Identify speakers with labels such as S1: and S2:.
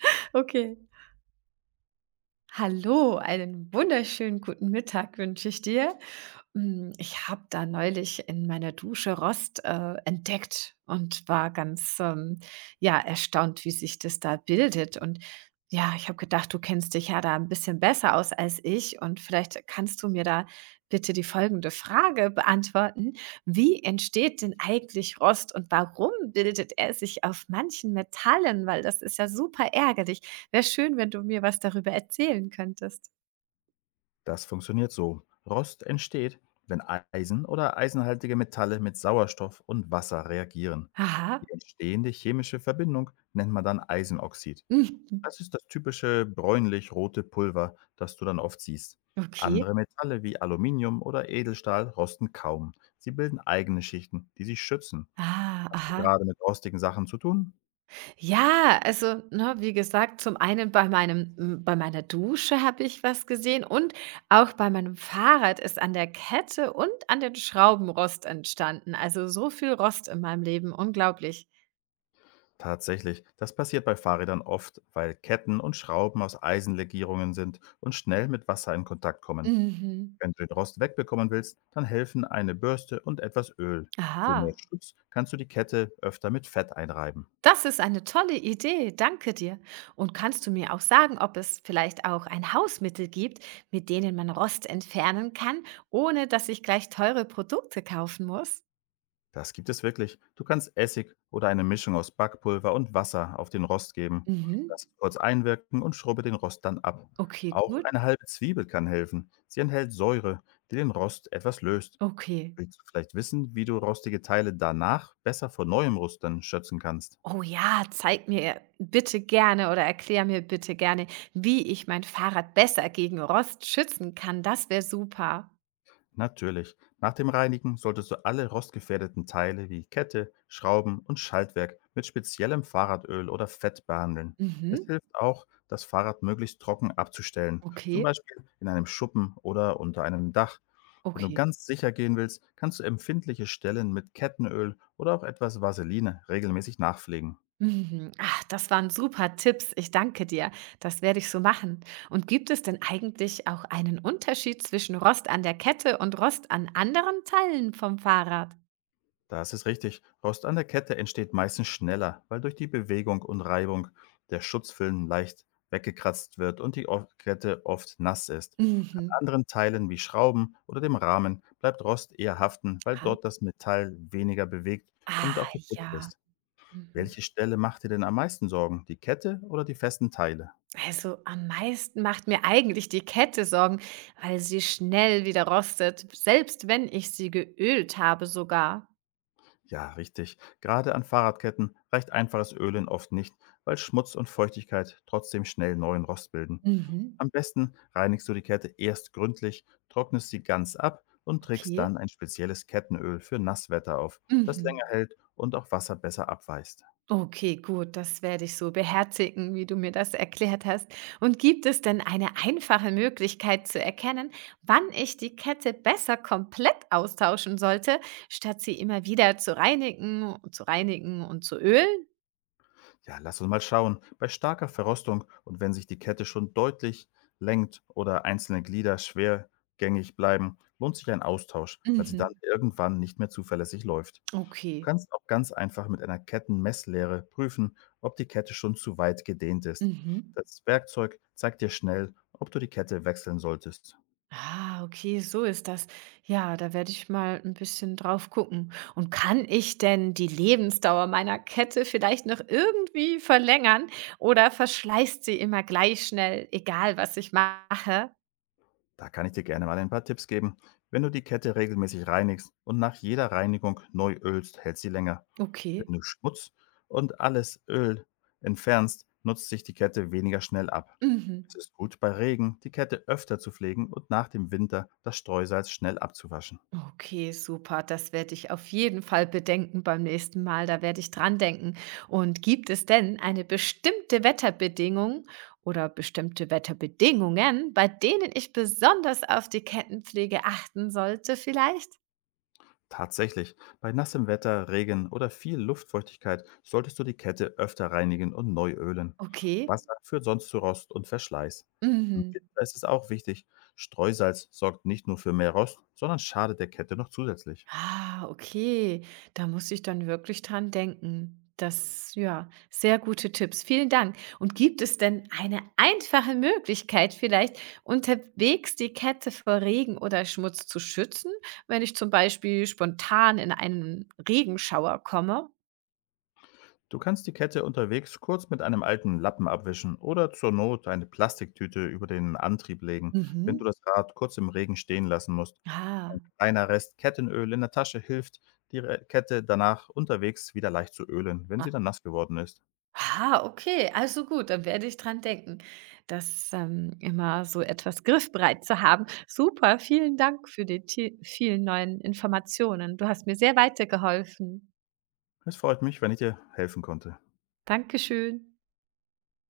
S1: Okay. Hallo, einen wunderschönen guten Mittag wünsche ich dir. Hm, ich habe da neulich in meiner Dusche Rost, entdeckt und war ja, erstaunt, wie sich das da bildet. Und ja, ich habe gedacht, du kennst dich ja da ein bisschen besser aus als ich und vielleicht kannst du mir da bitte die folgende Frage beantworten: Wie entsteht denn eigentlich Rost und warum bildet er sich auf manchen Metallen? Weil das ist ja super ärgerlich. Wäre schön, wenn du mir was darüber erzählen könntest.
S2: Das funktioniert so. Rost entsteht, wenn Eisen oder eisenhaltige Metalle mit Sauerstoff und Wasser reagieren.
S1: Aha.
S2: Die entstehende chemische Verbindung nennt man dann Eisenoxid.
S1: Mhm.
S2: Das ist das typische bräunlich-rote Pulver, das du dann oft siehst.
S1: Okay.
S2: Andere Metalle wie Aluminium oder Edelstahl rosten kaum. Sie bilden eigene Schichten, die sie schützen.
S1: Ah,
S2: Hast du
S1: aha.
S2: gerade mit rostigen Sachen zu tun?
S1: Ja, also, ne, wie gesagt, zum einen bei meinem bei meiner Dusche habe ich was gesehen und auch bei meinem Fahrrad ist an der Kette und an den Schrauben Rost entstanden. Also, so viel Rost in meinem Leben, unglaublich.
S2: Tatsächlich, das passiert bei Fahrrädern oft, weil Ketten und Schrauben aus Eisenlegierungen sind und schnell mit Wasser in Kontakt kommen.
S1: Mhm.
S2: Wenn du den Rost wegbekommen willst, dann helfen eine Bürste und etwas Öl. Für
S1: Aha.
S2: mehr Schutz kannst du die Kette öfter mit Fett einreiben.
S1: Das ist eine tolle Idee, danke dir. Und kannst du mir auch sagen, ob es vielleicht auch ein Hausmittel gibt, mit denen man Rost entfernen kann, ohne dass ich gleich teure Produkte kaufen muss?
S2: Das gibt es wirklich. Du kannst Essig oder eine Mischung aus Backpulver und Wasser auf den Rost geben.
S1: Mhm.
S2: Lass es kurz einwirken und schrubbe den Rost dann ab.
S1: Okay,
S2: Auch
S1: gut.
S2: eine halbe Zwiebel kann helfen. Sie enthält Säure, die den Rost etwas löst.
S1: Okay.
S2: Willst du vielleicht wissen, wie du rostige Teile danach besser vor neuem Rostern schützen kannst?
S1: Oh ja, zeig mir bitte gerne oder erklär mir bitte gerne, wie ich mein Fahrrad besser gegen Rost schützen kann. Das wäre super.
S2: Natürlich. Nach dem Reinigen solltest du alle rostgefährdeten Teile wie Kette, Schrauben und Schaltwerk mit speziellem Fahrradöl oder Fett behandeln. Es
S1: Mhm.
S2: hilft auch, das Fahrrad möglichst trocken abzustellen, zum
S1: Okay,
S2: Beispiel in einem Schuppen oder unter einem Dach. Wenn du
S1: okay.
S2: ganz sicher gehen willst, kannst du empfindliche Stellen mit Kettenöl oder auch etwas Vaseline regelmäßig nachpflegen.
S1: Mhm. Ach, das waren super Tipps. Ich danke dir. Das werde ich so machen. Und gibt es denn eigentlich auch einen Unterschied zwischen Rost an der Kette und Rost an anderen Teilen vom Fahrrad?
S2: Das ist richtig. Rost an der Kette entsteht meistens schneller, weil durch die Bewegung und Reibung der Schutzfilm leicht weggekratzt wird und die Kette oft nass ist. An
S1: Mhm.
S2: anderen Teilen wie Schrauben oder dem Rahmen bleibt Rost eher haften, weil
S1: Ja.
S2: dort das Metall weniger bewegt und
S1: Ah,
S2: auch geschützt
S1: ja.
S2: ist.
S1: Mhm.
S2: Welche Stelle macht dir denn am meisten Sorgen, die Kette oder die festen Teile?
S1: Also am meisten macht mir eigentlich die Kette Sorgen, weil sie schnell wieder rostet, selbst wenn ich sie geölt habe sogar.
S2: Ja, richtig. Gerade an Fahrradketten reicht einfaches Ölen oft nicht, weil Schmutz und Feuchtigkeit trotzdem schnell neuen Rost bilden.
S1: Mhm.
S2: Am besten reinigst du die Kette erst gründlich, trocknest sie ganz ab und trägst
S1: Okay.
S2: dann ein spezielles Kettenöl für Nasswetter auf, das
S1: Mhm.
S2: länger hält und auch Wasser besser abweist.
S1: Okay, gut, das werde ich so beherzigen, wie du mir das erklärt hast. Und gibt es denn eine einfache Möglichkeit zu erkennen, wann ich die Kette besser komplett austauschen sollte, statt sie immer wieder zu reinigen und zu ölen?
S2: Ja, lass uns mal schauen. Bei starker Verrostung und wenn sich die Kette schon deutlich lenkt oder einzelne Glieder schwergängig bleiben, lohnt sich ein Austausch, weil sie dann
S1: Mhm.
S2: irgendwann nicht mehr zuverlässig läuft. Du
S1: Okay.
S2: kannst auch ganz einfach mit einer Kettenmesslehre prüfen, ob die Kette schon zu weit gedehnt ist.
S1: Mhm.
S2: Das Werkzeug zeigt dir schnell, ob du die Kette wechseln solltest.
S1: Ah, okay, so ist das. Ja, da werde ich mal ein bisschen drauf gucken. Und kann ich denn die Lebensdauer meiner Kette vielleicht noch irgendwie verlängern oder verschleißt sie immer gleich schnell, egal was ich mache?
S2: Da kann ich dir gerne mal ein paar Tipps geben. Wenn du die Kette regelmäßig reinigst und nach jeder Reinigung neu ölst, hält sie länger.
S1: Okay.
S2: Wenn du Schmutz und alles Öl entfernst, nutzt sich die Kette weniger schnell ab.
S1: Mhm.
S2: Es ist gut, bei Regen die Kette öfter zu pflegen und nach dem Winter das Streusalz schnell abzuwaschen.
S1: Okay, super. Das werde ich auf jeden Fall bedenken beim nächsten Mal. Da werde ich dran denken. Und gibt es denn eine bestimmte Wetterbedingung oder bestimmte Wetterbedingungen, bei denen ich besonders auf die Kettenpflege achten sollte vielleicht?
S2: Tatsächlich, bei nassem Wetter, Regen oder viel Luftfeuchtigkeit solltest du die Kette öfter reinigen und neu ölen.
S1: Okay.
S2: Wasser führt sonst zu Rost und Verschleiß. Im
S1: Mhm.
S2: Winter ist es auch wichtig, Streusalz sorgt nicht nur für mehr Rost, sondern schadet der Kette noch zusätzlich.
S1: Ah, okay. Da muss ich dann wirklich dran denken. Das, ja, sehr gute Tipps. Vielen Dank. Und gibt es denn eine einfache Möglichkeit vielleicht, unterwegs die Kette vor Regen oder Schmutz zu schützen, wenn ich zum Beispiel spontan in einen Regenschauer komme?
S2: Du kannst die Kette unterwegs kurz mit einem alten Lappen abwischen oder zur Not eine Plastiktüte über den Antrieb legen, wenn du
S1: Mhm.
S2: das Rad kurz im Regen stehen lassen musst. Ein
S1: Ah,
S2: kleiner Rest Kettenöl in der Tasche hilft, die Re Kette danach unterwegs wieder leicht zu ölen, wenn sie dann nass geworden ist.
S1: Ah, okay, also gut, dann werde ich dran denken, immer so etwas griffbereit zu haben. Super, vielen Dank für die ti vielen neuen Informationen. Du hast mir sehr weitergeholfen.
S2: Es freut mich, wenn ich dir helfen konnte.
S1: Dankeschön.